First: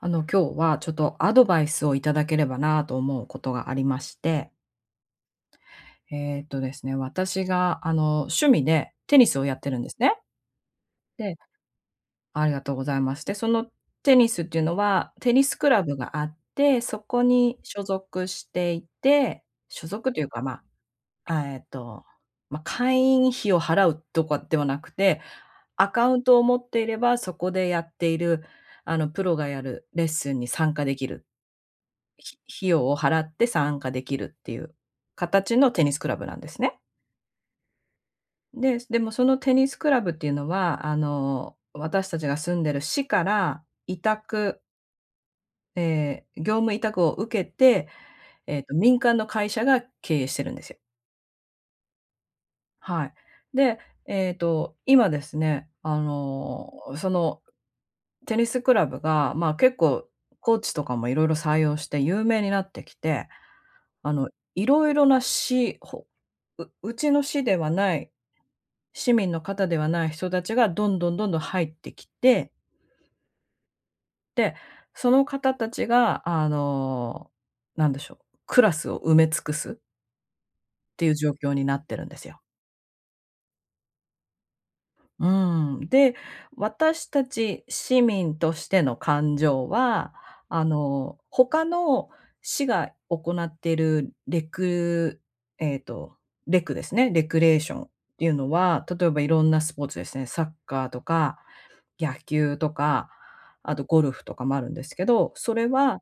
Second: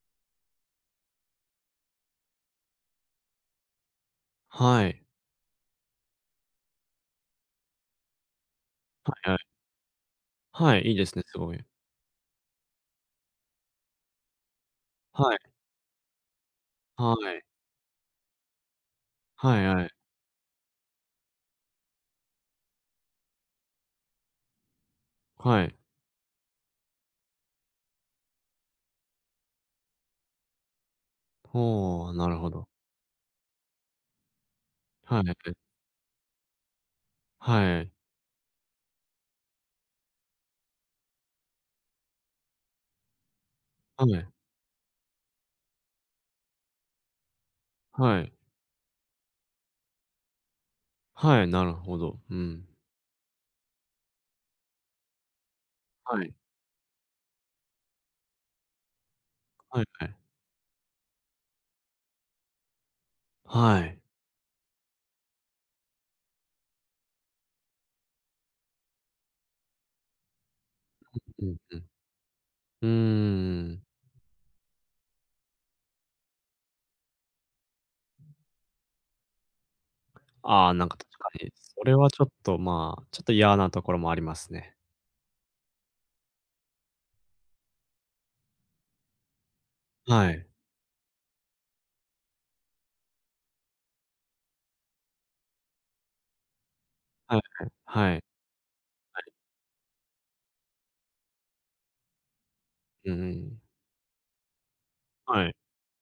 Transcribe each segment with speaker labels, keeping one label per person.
Speaker 1: あの今日は、ちょっとアドバイスをいただければなと思うことがありまして。
Speaker 2: はい。
Speaker 1: えっとですね、私があの、趣味で
Speaker 2: は
Speaker 1: テニ
Speaker 2: いは
Speaker 1: スを
Speaker 2: い。
Speaker 1: やってるんですね。
Speaker 2: はい、いいですね、す
Speaker 1: で
Speaker 2: ごい。
Speaker 1: ありがとうございます。で、そのテニスっていうのは
Speaker 2: は
Speaker 1: テ
Speaker 2: い。
Speaker 1: ニスクラブがあって、そ
Speaker 2: は
Speaker 1: こ
Speaker 2: い。
Speaker 1: に所属していて
Speaker 2: はいは
Speaker 1: 所
Speaker 2: い。
Speaker 1: 属というかま、あ、えっと、ま、会員費を払うとかではなくて、
Speaker 2: はい。
Speaker 1: アカウントを持っていればそこでやっている、あの、プロがやるレッスンに参加できる
Speaker 2: ほう、なる
Speaker 1: ひ
Speaker 2: ほど。
Speaker 1: 費用を払って参加できるっていう
Speaker 2: はい、え。
Speaker 1: 形のテニスクラブなんですね。
Speaker 2: はい。
Speaker 1: で、そでもそのテニスクラブっていうのは、あの、私たちが住んでる市から委
Speaker 2: はい。
Speaker 1: 託え、業務委託を受けて、
Speaker 2: はい。
Speaker 1: えっと民間の会社が経営してるんですよ。
Speaker 2: はい、なるほど、うん。
Speaker 1: はい。で、えっと、今ですね、あ
Speaker 2: はい。
Speaker 1: の、そのテニスクラブが、ま、結
Speaker 2: はいは
Speaker 1: 構
Speaker 2: い。
Speaker 1: コーチとかもいろいろ採用して有名になってきて、
Speaker 2: はい。
Speaker 1: あの、いろいろな市ほううちの市ではない市民の方ではない人たちがどんどん、どんどん
Speaker 2: うんうん
Speaker 1: 入っ
Speaker 2: うん。
Speaker 1: てきて
Speaker 2: うんうんうん。
Speaker 1: で、その方たちがあの、なんでしょう、クラスを埋め尽くす。
Speaker 2: ああ、なんか
Speaker 1: てい
Speaker 2: 確
Speaker 1: う
Speaker 2: か
Speaker 1: 状
Speaker 2: に、
Speaker 1: 況にな
Speaker 2: そ
Speaker 1: っ
Speaker 2: れ
Speaker 1: てるん
Speaker 2: は
Speaker 1: で
Speaker 2: ちょ
Speaker 1: す
Speaker 2: っ
Speaker 1: よ。
Speaker 2: とまあ、ちょっと嫌なところもありますね。
Speaker 1: うーん。で、私たち市民としての感情は、
Speaker 2: はい。
Speaker 1: あの、他の市が行っているレクえっと、レクですねレク
Speaker 2: はい
Speaker 1: レー
Speaker 2: はい、
Speaker 1: ションっ
Speaker 2: はい。
Speaker 1: ていうのは、例えば
Speaker 2: は
Speaker 1: い
Speaker 2: い。
Speaker 1: ろんなスポーツですね、サッカーとか、野球とか、
Speaker 2: うんうん。
Speaker 1: あとゴルフとかもあるんですけど、
Speaker 2: は
Speaker 1: そ
Speaker 2: い。
Speaker 1: れは、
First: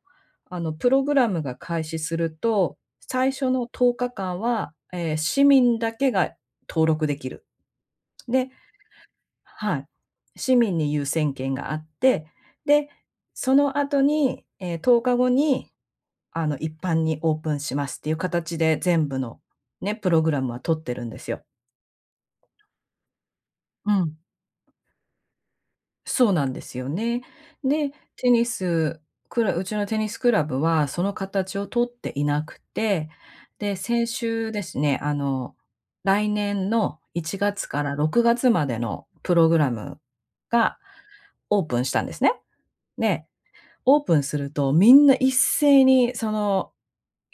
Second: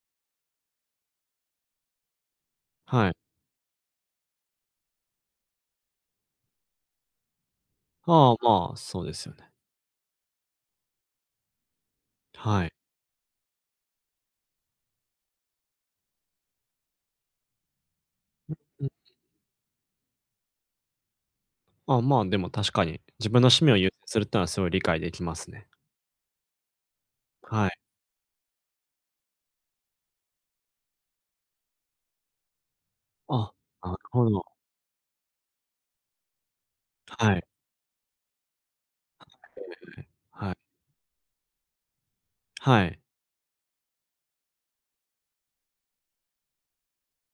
Speaker 1: あのプログラムが開始すると、
Speaker 2: はい。
Speaker 1: 最初の10日間は、え、市民だけが登録できる。
Speaker 2: ああ、
Speaker 1: で
Speaker 2: まあ、そうですよね。
Speaker 1: はい。市民に優先権があって、
Speaker 2: はい。
Speaker 1: で、その後に、え、10日後に、あの一般にオープンしますっていう
Speaker 2: う
Speaker 1: 形
Speaker 2: ん、
Speaker 1: で、
Speaker 2: うん。
Speaker 1: 全部の、ね、プログラムは取ってるんですよ。
Speaker 2: あ、まあ、でも確かに、自分の趣味を優
Speaker 1: う
Speaker 2: 先
Speaker 1: ん。
Speaker 2: するってのはすごい理解できますね。
Speaker 1: そうなんですよね。
Speaker 2: はい。
Speaker 1: で、テニス、クラうちのテニスクラブは、その形を取っていなくて、
Speaker 2: あ、
Speaker 1: で、
Speaker 2: なる
Speaker 1: 先
Speaker 2: ほど。
Speaker 1: 週ですね、あの、来年のい
Speaker 2: は
Speaker 1: ち
Speaker 2: い。
Speaker 1: がつから6月までのプ
Speaker 2: [unintelligible]
Speaker 1: ログラム
Speaker 2: はい。
Speaker 1: がオープンしたんですね。
Speaker 2: はい。
Speaker 1: で、オープンすると、みんな一斉にその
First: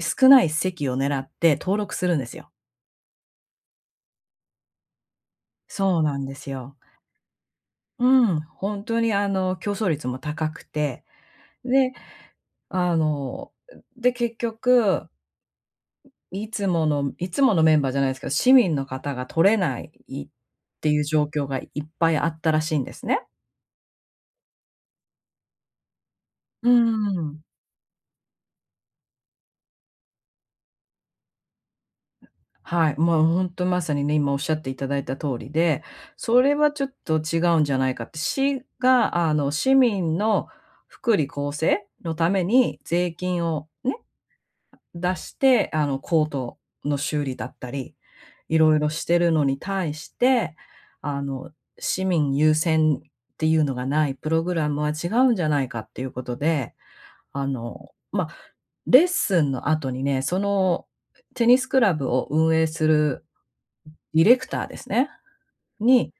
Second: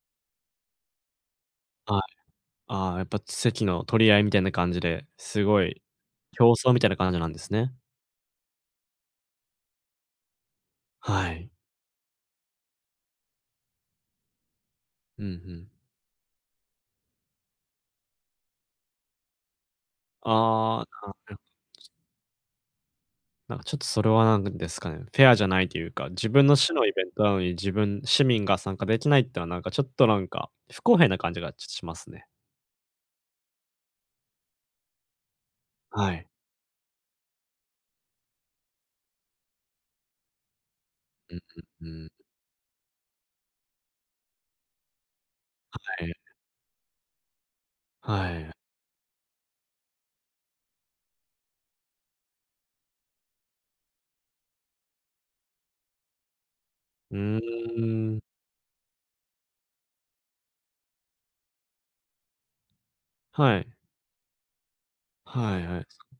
Speaker 1: 少ない席を狙って登録
Speaker 2: はい。
Speaker 1: するんですよ。
Speaker 2: ああ、やっぱ席の取り合いみたいな感じで、すごい
Speaker 1: そうなんです
Speaker 2: 競争
Speaker 1: よ。
Speaker 2: みたいな感じなんですね。
Speaker 1: うん、ほんとにあの競争率も高くて、
Speaker 2: はい。
Speaker 1: で、あの、で結局
Speaker 2: うん、ふん。
Speaker 1: いつものいつものメンバーじゃないですけど、市民の方が取れないっ
Speaker 2: あ
Speaker 1: ていう
Speaker 2: あ、
Speaker 1: 状
Speaker 2: なる
Speaker 1: 況がいっぱいあったらしいんですね。
Speaker 2: なんか、ちょっと、それは何ですかね。フェアじゃないというか自分の
Speaker 1: うー
Speaker 2: 市のイベントなの
Speaker 1: ん。
Speaker 2: に、自分市民が参加できないってのはなんか、ちょっと、なんか不公平な感じがしますね。
Speaker 1: はい、もうほんとまさにね、今おっしゃっていただいた通りで、
Speaker 2: はい。
Speaker 1: それはちょっと違うんじゃないかって、市が、あの、市民の福利
Speaker 2: うん
Speaker 1: 厚生
Speaker 2: うん。うーん。
Speaker 1: のために税金を、ね、出して、あの
Speaker 2: はい。
Speaker 1: コートの修理だったり、
Speaker 2: はい。
Speaker 1: 色々してるのに対して、あの、市民優先っていうのがないプログラムは違うんじゃないかっていうことで、
Speaker 2: う
Speaker 1: あの、
Speaker 2: ーん。
Speaker 1: ま、レッスンの後にね、そのテニスクラブを運営する
Speaker 2: はい。
Speaker 1: ディレクターですね、
Speaker 2: はいはい。
Speaker 1: に、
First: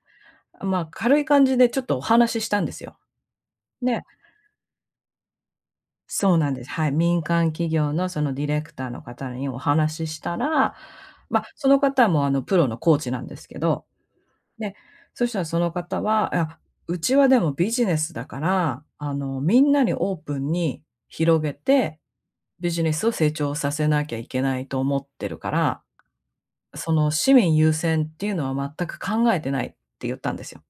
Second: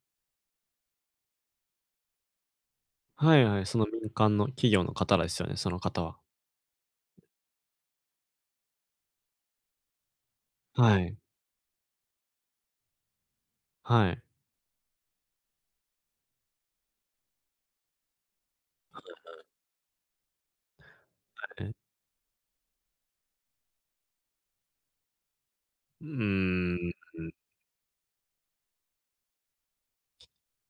Speaker 1: あ、まあ軽い感じでちょっとお話ししたんですよ。
Speaker 2: はいはい、その
Speaker 1: で
Speaker 2: 民間の企業の方ですよね、その方は。
Speaker 1: そうなんです。はい、民間企業のそのディレクターの方にお話ししたら
Speaker 2: はい。
Speaker 1: ま、その方もあのプロのコーチなんですけど、
Speaker 2: はい。
Speaker 1: で、そしたらその方は、「あ、うちはでもビジネスだから、
Speaker 2: あ
Speaker 1: あの、
Speaker 2: あ。
Speaker 1: みんなにオープンに広げ
Speaker 2: はい。
Speaker 1: て、ビジネスを成長させなきゃいけないと思ってるから、
Speaker 2: う
Speaker 1: そ
Speaker 2: ー
Speaker 1: の
Speaker 2: ん。
Speaker 1: 市民優先っていうのは全く考えてない」って言ったんですよ。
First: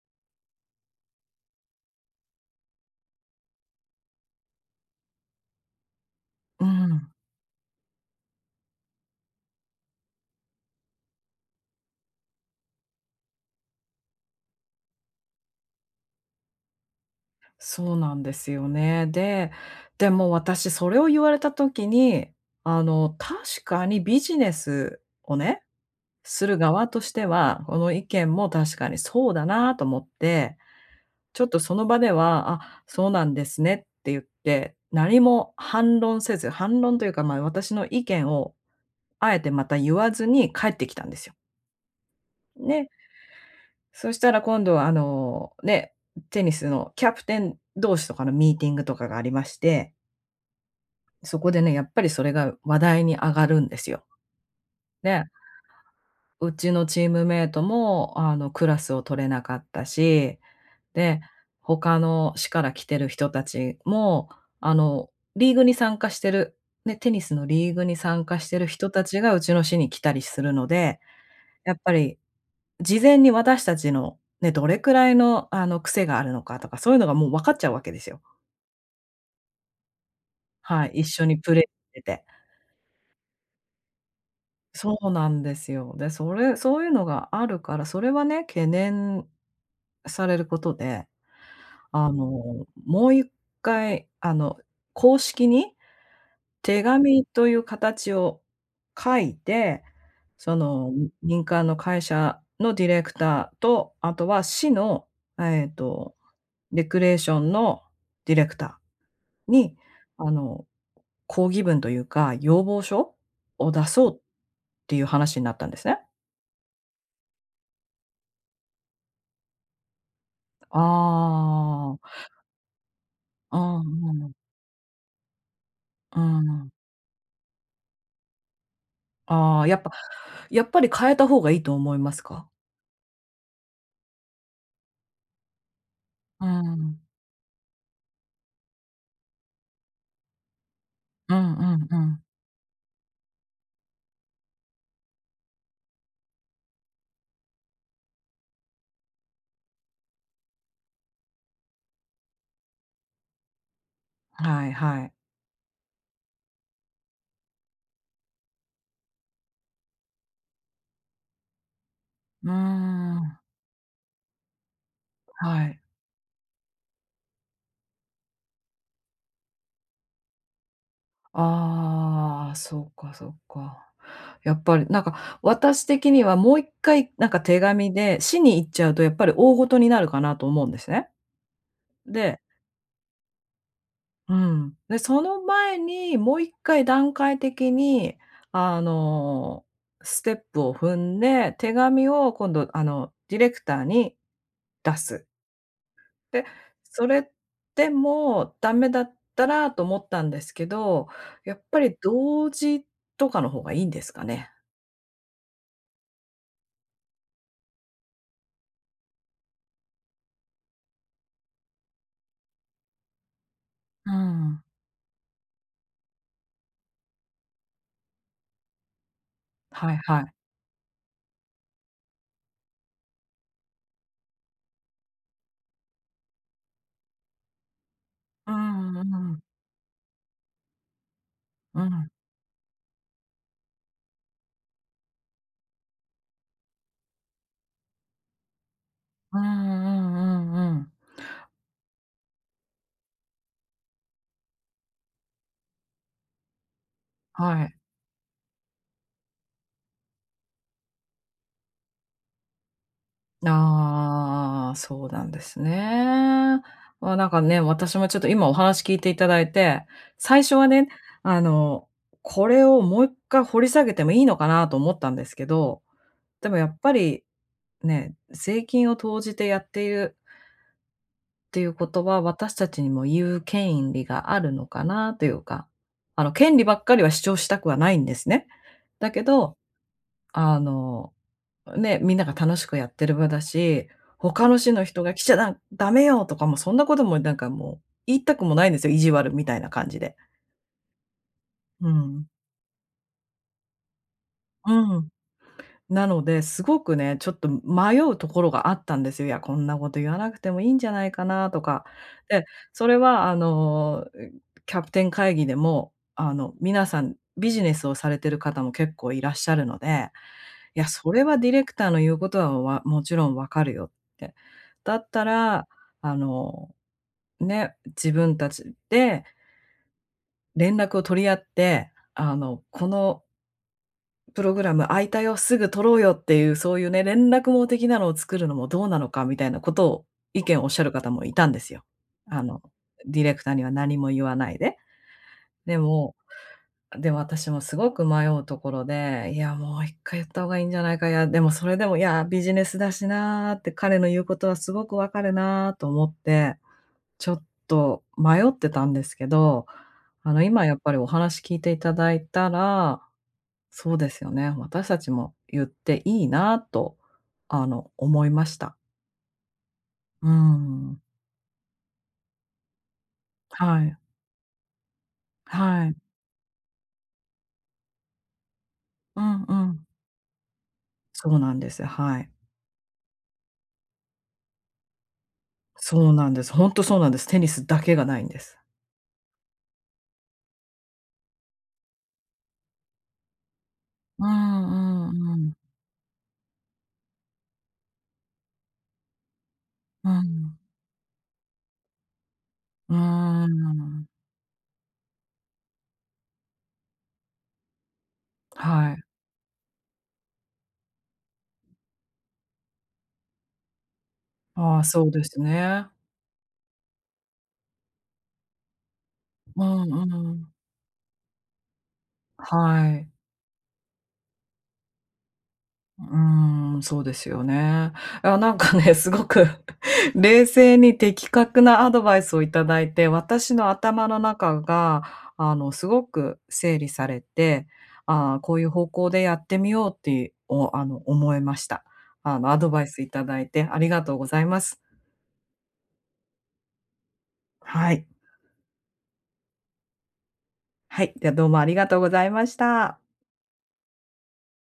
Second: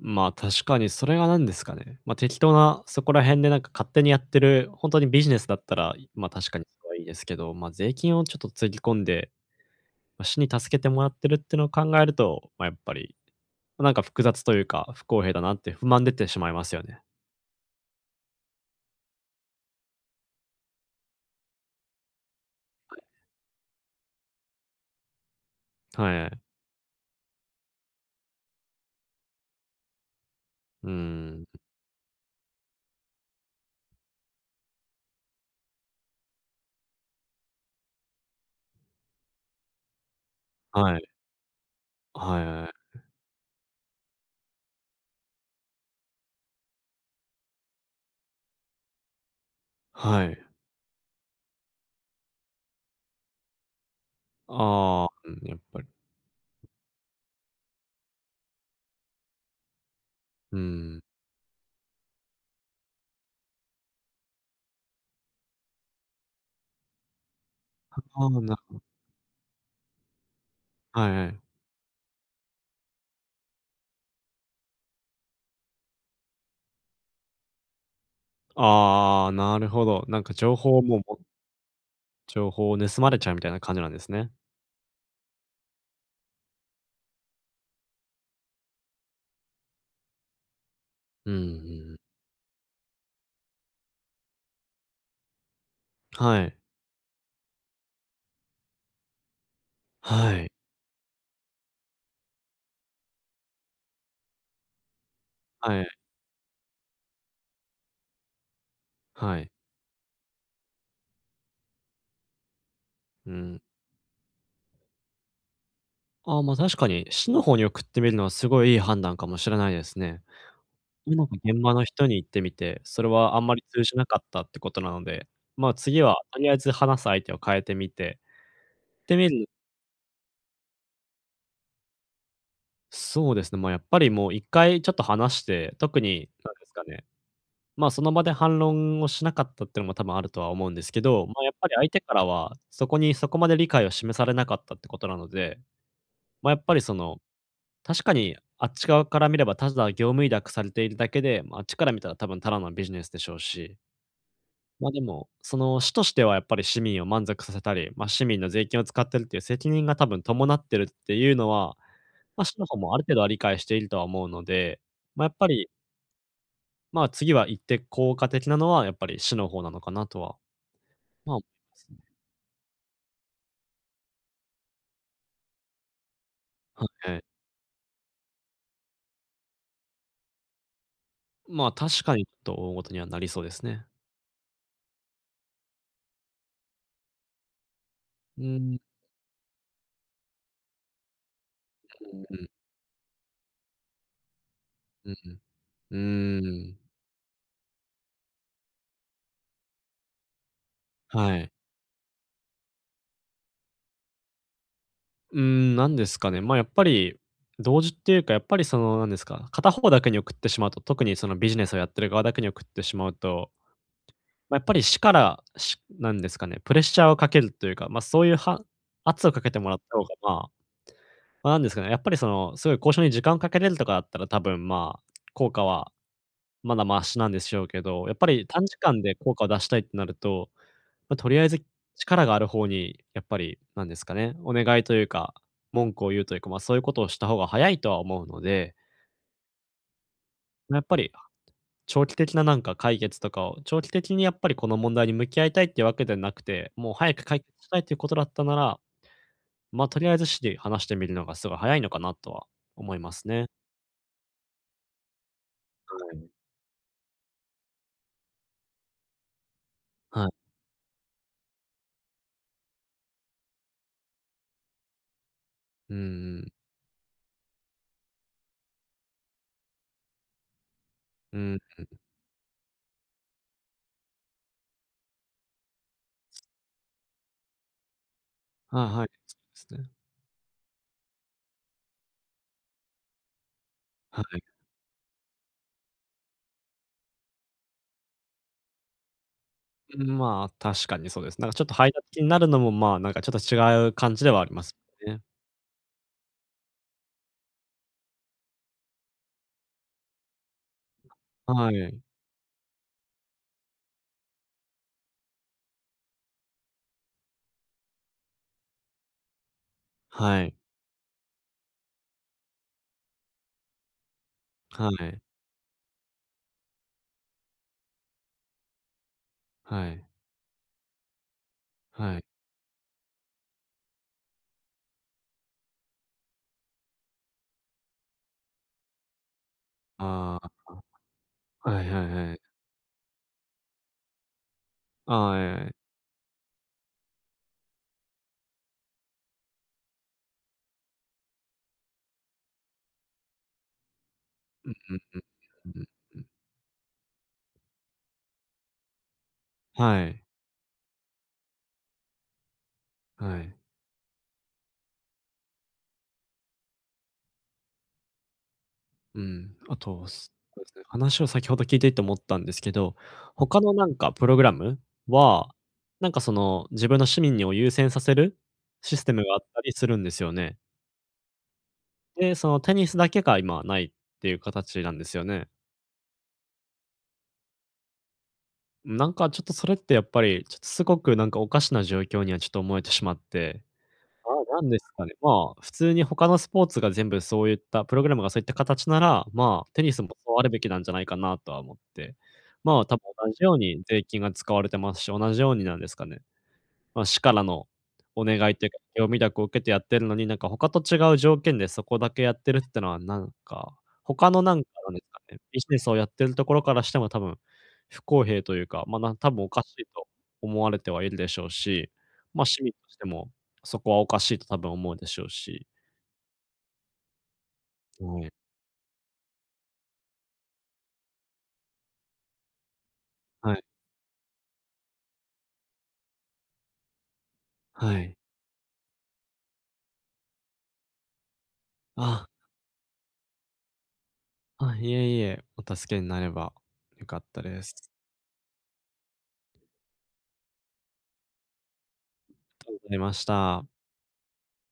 Speaker 2: まあ、確かにそれは何ですかね。ま、適当なそこら辺でなんか勝手にやってる、ほんとにビジネスだったら、いま、確か
Speaker 1: う
Speaker 2: に、はいい
Speaker 1: ん。
Speaker 2: ですけど、まあ税金をちょっとつぎ込んで、ま、市に助けてもらってるってのを考えると、ま、やっぱり、ま、なんか複雑というか、不公平だなって不満出てしまいますよね。
Speaker 1: そうなんですよね。で、でも私それを言われた時に、あの、確かにビジネスをね、
Speaker 2: はい、あい。
Speaker 1: する側としては、この意見も確かにそうだなと思って、
Speaker 2: う
Speaker 1: ちょ
Speaker 2: ー
Speaker 1: っ
Speaker 2: ん。
Speaker 1: とその場では、あ、そうなんですねって言って、何も反論せず、反論というか、まあ私の意見を、あえてまた言わずに帰ってき
Speaker 2: はい。
Speaker 1: たんですよ。
Speaker 2: はいはい、あ
Speaker 1: ね
Speaker 2: い。
Speaker 1: そしたら今度はあの、ね、テニスのキャプテン同士とかのミーティングとかがありまして
Speaker 2: はい。
Speaker 1: そこでね、やっぱりそれが話題に上がるんですよ。
Speaker 2: ああ、
Speaker 1: で
Speaker 2: うん、やっぱり。
Speaker 1: うちのチームメイトも、あの、クラスを取れなかったし、
Speaker 2: うーん。
Speaker 1: で、他の市から来てる人たちも、あの、リーグに参加してる、ね、テニスのリーグに
Speaker 2: は、
Speaker 1: 参
Speaker 2: ああ、
Speaker 1: 加し
Speaker 2: な
Speaker 1: て
Speaker 2: る
Speaker 1: る
Speaker 2: ほ。
Speaker 1: 人たちがうちの市に来たりするので、
Speaker 2: はいはい。
Speaker 1: やっぱり、事前に私たちの、ね、どれくらいの、あの、癖があるのかとか、そういうのがもうわかっちゃうわけですよ。
Speaker 2: ああ、なるほど。なんか情報
Speaker 1: はい、
Speaker 2: も、
Speaker 1: 一
Speaker 2: も
Speaker 1: 緒
Speaker 2: ん
Speaker 1: にプレーしてて。
Speaker 2: 情報を盗まれちゃうみたいな感じなんですね。
Speaker 1: そうなんですよ。で、それそういうのがあるから、それはね、懸念されることで、
Speaker 2: うんうんうん。
Speaker 1: あの、もう1回、あの公式に、
Speaker 2: はい。
Speaker 1: 手紙という形を書いて、
Speaker 2: はい。
Speaker 1: その、み民間の会社のディレクターと、あとは市の、えっ
Speaker 2: はい。
Speaker 1: とレクレーションのディレクタ
Speaker 2: はい。
Speaker 1: ーに、あの抗議文というか、要望書
Speaker 2: うん。
Speaker 1: を出そうっていう話になったんですね。
Speaker 2: ああ、ま、確かに市の方に送ってみるのはすごいいい判断かもしれないですね。うまく現場の
Speaker 1: ああ。
Speaker 2: 人に言ってみて、それはあんま
Speaker 1: う
Speaker 2: り
Speaker 1: ん
Speaker 2: 通じなかっ
Speaker 1: うん。
Speaker 2: たってことなので、ま、次
Speaker 1: う
Speaker 2: はとりあえ
Speaker 1: ん。
Speaker 2: ず話す相手を変えてみててみる
Speaker 1: ああ、やっぱやっぱり変えた方がいいと思いますか？
Speaker 2: そうですね、ま、やっぱりもう1回ちょっと話して、特に
Speaker 1: うー
Speaker 2: なんですか
Speaker 1: ん。
Speaker 2: ね、ま、その場で反論をしなかったっていうのも多分あるとは思うんですけど、
Speaker 1: う
Speaker 2: ま、や
Speaker 1: ん
Speaker 2: っ
Speaker 1: う
Speaker 2: ぱり
Speaker 1: ん
Speaker 2: 相
Speaker 1: う
Speaker 2: 手か
Speaker 1: ん。
Speaker 2: らは、そこに、そこまで理解を示されなかったってことなので、ま、やっぱりその、確かにあっち側から見ればただ業務委託されているだけで、ま、あっちから見たら多分ただのビジネスでしょうし
Speaker 1: はい
Speaker 2: ま、で
Speaker 1: はい。
Speaker 2: も、その、市としてはやっぱり市民を満足させたり、ま、市民の税金を使ってるっていう責任が多分伴ってるっていうのは、ま、
Speaker 1: うー
Speaker 2: 市の方もある程度は理
Speaker 1: ん。
Speaker 2: 解しているとは思うので、ま、やっぱ
Speaker 1: は
Speaker 2: り
Speaker 1: い。
Speaker 2: ま、次は行って効果的なのはやっぱり市の方なのかなとは。まあ
Speaker 1: ああ、そっかそっか。やっぱり、なんか私的にはもういっ
Speaker 2: は
Speaker 1: かい
Speaker 2: い。
Speaker 1: なんか手紙で市に言っちゃうとやっぱり大事になるかなと思うんですね。
Speaker 2: ま、確かに
Speaker 1: で
Speaker 2: と大事にはなりそうですね。
Speaker 1: うん。で、その前にもう1回段階的に、
Speaker 2: うーん。
Speaker 1: あの、ステップを踏んで、手紙を
Speaker 2: うーん。
Speaker 1: 今度あのディレクターに出
Speaker 2: う
Speaker 1: す。
Speaker 2: ん、う
Speaker 1: で、
Speaker 2: ーん。
Speaker 1: それでもダメだったらと思ったんですけど、
Speaker 2: はい。
Speaker 1: やっぱり同時とかの方がいいんですかね？
Speaker 2: うーん。なんですかね、ま、やっぱり同時っていうかやっぱりその、なんですか、片方だけに送ってしまうと特にそのビジネスをやってる側だけに送ってしまうと
Speaker 1: うー
Speaker 2: ま、や
Speaker 1: ん。
Speaker 2: っぱり市からしなんですかね、プレッシャーを掛けるというか、ま、そういうは圧をかけてもらっ
Speaker 1: は
Speaker 2: た
Speaker 1: い
Speaker 2: 方が、
Speaker 1: は
Speaker 2: ま
Speaker 1: い。
Speaker 2: あ、ま、なんですかね、やっぱりその、そういう交渉に時間を掛けれるとかだったら、多分、ま、効果はまだマシなんでしょうけど、やっぱり
Speaker 1: う
Speaker 2: 短時
Speaker 1: ん
Speaker 2: 間
Speaker 1: う
Speaker 2: で効
Speaker 1: ん。
Speaker 2: 果を出したいってなると、ま、とりあえず
Speaker 1: うん。
Speaker 2: 力がある方にやっぱりなんですかね、お願いというか文句を言うというか、ま、そういうことをした方が早いとは思うので。
Speaker 1: うんうんうんう
Speaker 2: やっ
Speaker 1: ん。
Speaker 2: ぱり、長期的ななんか解決とかを、長期的にやっぱりこの問題に向き合いたいっていうわけでなくて、もう早く解決
Speaker 1: は
Speaker 2: し
Speaker 1: い。
Speaker 2: たいということだったなら、ま、とりあえず市で話してみるのがすごい早いのかなとは思いますね。
Speaker 1: ああああああああ、そうなんです
Speaker 2: はい。
Speaker 1: ね。ま、なんかね、私もちょっと今お話聞いていただいて、
Speaker 2: はい。
Speaker 1: 最初はね、あの、これをもう1回掘り下げてもいいのかなと思ったんですけど、
Speaker 2: うんう
Speaker 1: で
Speaker 2: ん。
Speaker 1: もやっぱり、ね、税金を投じてやっている
Speaker 2: う
Speaker 1: っ
Speaker 2: ー
Speaker 1: ていうこ
Speaker 2: ん。
Speaker 1: とは、私たちにも言う権い利があるのかなというか。あの権利ばっかりは主張したくはないんですね。
Speaker 2: はいはい。
Speaker 1: だけ
Speaker 2: そう
Speaker 1: ど、
Speaker 2: ですね。
Speaker 1: あの、ね、みんなが楽しくやってる場だし、
Speaker 2: はい。
Speaker 1: 他の市の人が来ちゃらダメよ、とかもそんなこともなんかもう、言いたくもないんですよ、意地悪みたいな感じ
Speaker 2: う
Speaker 1: で。
Speaker 2: ん、まあ、確かにそうですね。なんかちょっと
Speaker 1: う
Speaker 2: 排他的
Speaker 1: ん。
Speaker 2: になるのも、ま、なんかちょっと違う感じではあります
Speaker 1: うん。
Speaker 2: よね。
Speaker 1: なので、すごくね、ちょっと迷うところがあったんですよ。いや、こんなこと言わなくてもいいんじゃないかなと
Speaker 2: は
Speaker 1: か。
Speaker 2: い。
Speaker 1: で、それはあの、キャプテン会議でも、あの皆さん、ビジネスをされてる方も結構いらっしゃるので、
Speaker 2: はい。
Speaker 1: いや、それはディレクターの言うことは、わもちろん分かるよって。
Speaker 2: は
Speaker 1: だっ
Speaker 2: い。
Speaker 1: たら、あの、ね、自分たちで
Speaker 2: はい。
Speaker 1: 連絡を取り合って、
Speaker 2: はい。
Speaker 1: あのこのプログラム、開いたよ、すぐ取ろうよっていう、そういうね、連絡網的なのを作るのもどうなのかみたいなことを、
Speaker 2: あ
Speaker 1: 意
Speaker 2: あ、
Speaker 1: 見をおっしゃる方もいたんで
Speaker 2: あ。
Speaker 1: す
Speaker 2: は
Speaker 1: よ。
Speaker 2: いはいはい。
Speaker 1: あの、ディレクターには何も言わないで。
Speaker 2: ああ、ええ。
Speaker 1: でも、でも私もすごく迷うところで、いや、もう1回言った方がいいんじゃないかや、でもそれでも、いや、ビジネスだしなって。彼の言うことは
Speaker 2: う
Speaker 1: す
Speaker 2: ん
Speaker 1: ご
Speaker 2: う
Speaker 1: く
Speaker 2: ん
Speaker 1: 分かる
Speaker 2: うん
Speaker 1: な
Speaker 2: うん
Speaker 1: と思っ
Speaker 2: うん。
Speaker 1: て、ちょっと迷ってたんですけど、
Speaker 2: はい。
Speaker 1: あの今やっぱりお話聞いていただいたら、
Speaker 2: はい。
Speaker 1: そうですよね、私たちも言っていいなと、あの思いました。
Speaker 2: うん、あとそ
Speaker 1: う
Speaker 2: うですね、
Speaker 1: ん。
Speaker 2: 話を先ほど聞いていて思ったんですけど、他の
Speaker 1: は
Speaker 2: なん
Speaker 1: い。
Speaker 2: かプログラムは、
Speaker 1: はい。
Speaker 2: なんかその、自分の市民にを優先させるシステ
Speaker 1: う
Speaker 2: ムがあっ
Speaker 1: んう
Speaker 2: たり
Speaker 1: ん。
Speaker 2: するんですよね。
Speaker 1: そうなんです。はい。
Speaker 2: で、その、テニスだけが今はないっていう形なんですよね。
Speaker 1: そうなんです。ホントそうなんです。テニスだけがないんです。
Speaker 2: うん、なんか、ちょっとそれってやっぱり、ちょっとすごく、なんか、おかしな状況にはちょっと思えてしまって、
Speaker 1: う
Speaker 2: まあ、なんですか
Speaker 1: ん
Speaker 2: ね、
Speaker 1: うんう
Speaker 2: ま
Speaker 1: ん。
Speaker 2: あ、普通に他のスポーツが全部そういったプログラムがそういった形なら、まあ、テニスも
Speaker 1: う
Speaker 2: そうある
Speaker 1: ん。
Speaker 2: べきなんじゃないかなとは思って。まあ、
Speaker 1: う
Speaker 2: 多分同じ
Speaker 1: ー
Speaker 2: ように税
Speaker 1: ん。
Speaker 2: 金が使われてますし、同じようになんですかね。ま、市からのお願いっていうか、
Speaker 1: はい。
Speaker 2: 業務委託を受けてやってるのに、なんか他と違う条件でそこだけやってるっていうのは、なんか、他の、なんか、
Speaker 1: ああ、
Speaker 2: なんで
Speaker 1: そう
Speaker 2: すか
Speaker 1: で
Speaker 2: ね、
Speaker 1: す
Speaker 2: ビジネ
Speaker 1: ね。
Speaker 2: スをやってるところからしても多分、不公平というか、ま、なん多分おか
Speaker 1: う
Speaker 2: しい
Speaker 1: ん
Speaker 2: と
Speaker 1: うん。
Speaker 2: 思われてはいるでしょうし、ま、市民と
Speaker 1: は
Speaker 2: して
Speaker 1: い。
Speaker 2: も、そこはおかしいと多分思うでしょうし。
Speaker 1: うーん、そうですよね。
Speaker 2: は
Speaker 1: い
Speaker 2: い。
Speaker 1: や、なんかね、すごく冷静に的確なアドバイスをいただいて、私
Speaker 2: はい。
Speaker 1: の頭の中が、あの、すごく整理されて、
Speaker 2: はい。
Speaker 1: ああ、こういう方向でやってみようって、おあの、思いました。
Speaker 2: ああ。
Speaker 1: あのアドバイスいただいて、ありがとうございます。
Speaker 2: あ、いえいえ、お助けになれば良かったです。
Speaker 1: はい。はい、ではどうもありがとうございまし
Speaker 2: ありがとうござ
Speaker 1: た。
Speaker 2: いました。